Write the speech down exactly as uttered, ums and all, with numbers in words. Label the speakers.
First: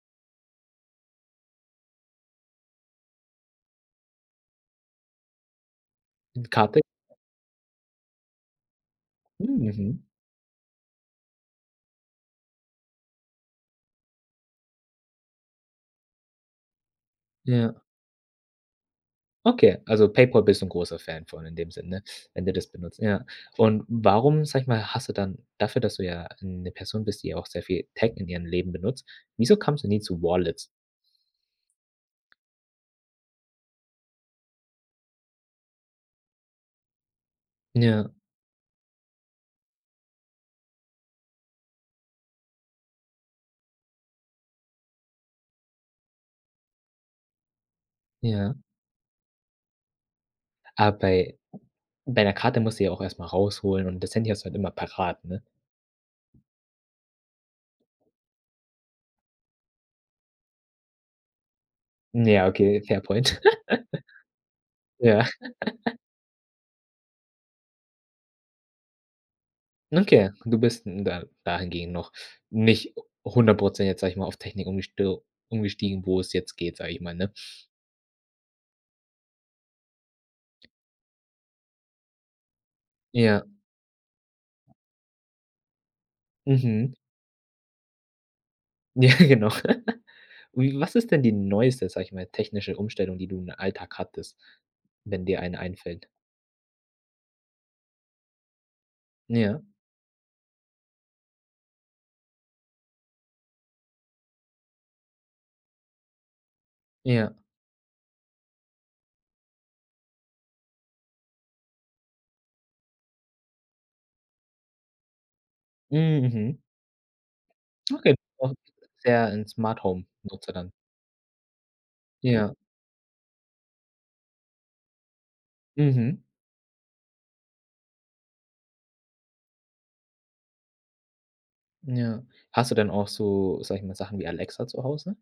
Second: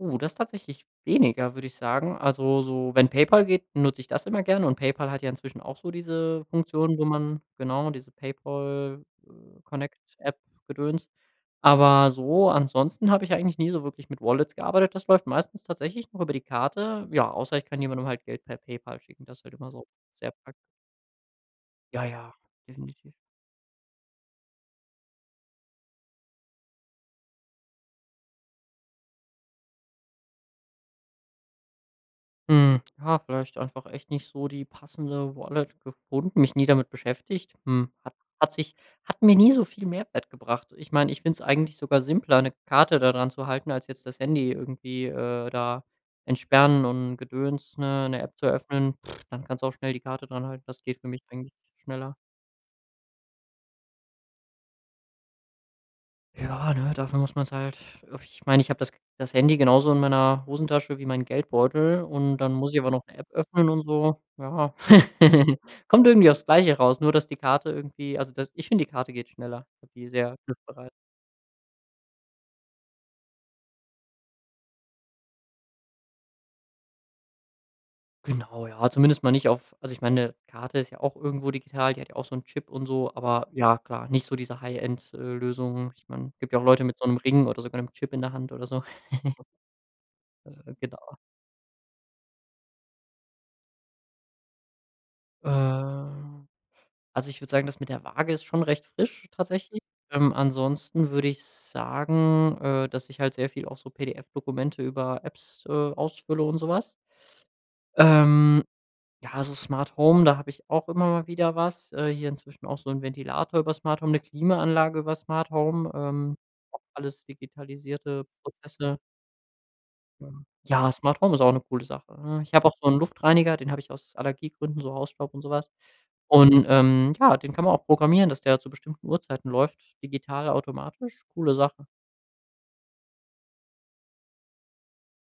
Speaker 1: Oh, das ist tatsächlich weniger, würde ich sagen. Also so, wenn PayPal geht, benutze ich das immer gerne und PayPal hat ja inzwischen auch so diese
Speaker 2: Mit Karte.
Speaker 1: Funktion, wo man genau, diese
Speaker 2: Hm, mhm.
Speaker 1: PayPal-Connect-App Gedöns, aber so, ansonsten habe ich eigentlich nie so wirklich mit Wallets gearbeitet. Das läuft meistens tatsächlich noch über die Karte, ja, außer ich
Speaker 2: Ja.
Speaker 1: kann jemandem halt Geld per PayPal schicken, das ist halt immer
Speaker 2: Okay,
Speaker 1: so
Speaker 2: also
Speaker 1: sehr
Speaker 2: PayPal
Speaker 1: prakt
Speaker 2: bist du 'n großer Fan von in dem Sinne,
Speaker 1: Ja, ja,
Speaker 2: wenn du das benutzt,
Speaker 1: definitiv.
Speaker 2: ja, und warum, sage ich mal, hast du dann dafür, dass du ja 'ne Person bist, die auch sehr viel Tech in ihrem Leben benutzt, wieso kommst du nie zu Wallets?
Speaker 1: Hm, ja, vielleicht einfach echt nicht so die passende Wallet gefunden mich nie damit beschäftigt, hm,
Speaker 2: Ja.
Speaker 1: hat hat sich hat mir nie so viel Mehrwert gebracht. Ich meine, ich finde es eigentlich sogar simpler, 'ne Karte da dran zu halten, als jetzt das Handy irgendwie, äh, da entsperren und Gedöns, ne, 'ne App zu
Speaker 2: Ja.
Speaker 1: öffnen. Dann kannst du auch schnell die Karte dranhalten, das
Speaker 2: Aber
Speaker 1: geht für mich
Speaker 2: bei
Speaker 1: eigentlich schneller.
Speaker 2: bei 'ner Karte musst du sie ja auch erst mal rausholen und das Handy hast du halt immer parat, ne?
Speaker 1: Ja, ne, dafür muss man's halt ich meine, ich habe das das Handy genauso in meiner Hosentasche wie meinen Geldbeutel und
Speaker 2: Ja,
Speaker 1: dann muss ich
Speaker 2: okay,
Speaker 1: aber
Speaker 2: fair
Speaker 1: noch 'ne App
Speaker 2: point.
Speaker 1: öffnen und so. Ja,
Speaker 2: Ja.
Speaker 1: kommt irgendwie aufs Gleiche raus, nur dass die Karte irgendwie also dass ich finde, die Karte geht schneller, habe die
Speaker 2: Okay,
Speaker 1: sehr
Speaker 2: du bist
Speaker 1: griffbereit.
Speaker 2: n da dahingehend noch nicht hundert Prozent jetzt, sage ich mal, auf Technik umgesto umgestiegen, wo es jetzt geht, sage ich mal, ne?
Speaker 1: Genau, ja, zumindest mal nicht auf also ich meine, Karte ist ja auch irgendwo digital, die hat ja auch so 'n Chip und so,
Speaker 2: Ja.
Speaker 1: aber, ja klar, nicht so diese High-End äh, Lösungen. Ich meine, gibt ja auch Leute
Speaker 2: Mhm.
Speaker 1: mit so 'nem Ring oder sogar 'nem Chip in der Hand oder so.
Speaker 2: Ja, genau.
Speaker 1: Äh,
Speaker 2: Wie was ist
Speaker 1: genau.
Speaker 2: denn die neueste, sage ich mal, technische Umstellung, die du im Alltag hattest wenn dir eine einfällt?
Speaker 1: Ähm, also ich würde sagen, das mit der Waage ist schon recht frisch
Speaker 2: Ja.
Speaker 1: tatsächlich, ähm, ansonsten würde ich sagen, äh, dass ich halt sehr viel auch so PDF-Dokumente über Apps, äh, ausfülle und so was.
Speaker 2: Ja.
Speaker 1: Ähm, ja, also Smart Home, da habe ich auch immer mal wieder was äh, hier inzwischen auch so 'n Ventilator über Smart Home, 'ne Klimaanlage über Smart Home,
Speaker 2: Hm,
Speaker 1: ähm,
Speaker 2: mhm.
Speaker 1: auch alles digitalisierte
Speaker 2: Auch
Speaker 1: Prozesse.
Speaker 2: sehr 'n
Speaker 1: [unintelligible]
Speaker 2: Smart-Home-Nutzer dann?
Speaker 1: Ja, Smart Home ist auch 'ne coole Sache, ne? Ich
Speaker 2: Ja.
Speaker 1: habe auch so 'n Luftreiniger, den habe ich aus Allergiegründen, so Hausstaub und so was,
Speaker 2: Mhm.
Speaker 1: und, ähm, ja, den kann man auch programmieren, dass der zu bestimmten Uhrzeiten läuft digital automatisch, coole Sache.
Speaker 2: Ja. Hast du denn auch so, sage ich mal, Sachen wie Alexa zu Hause?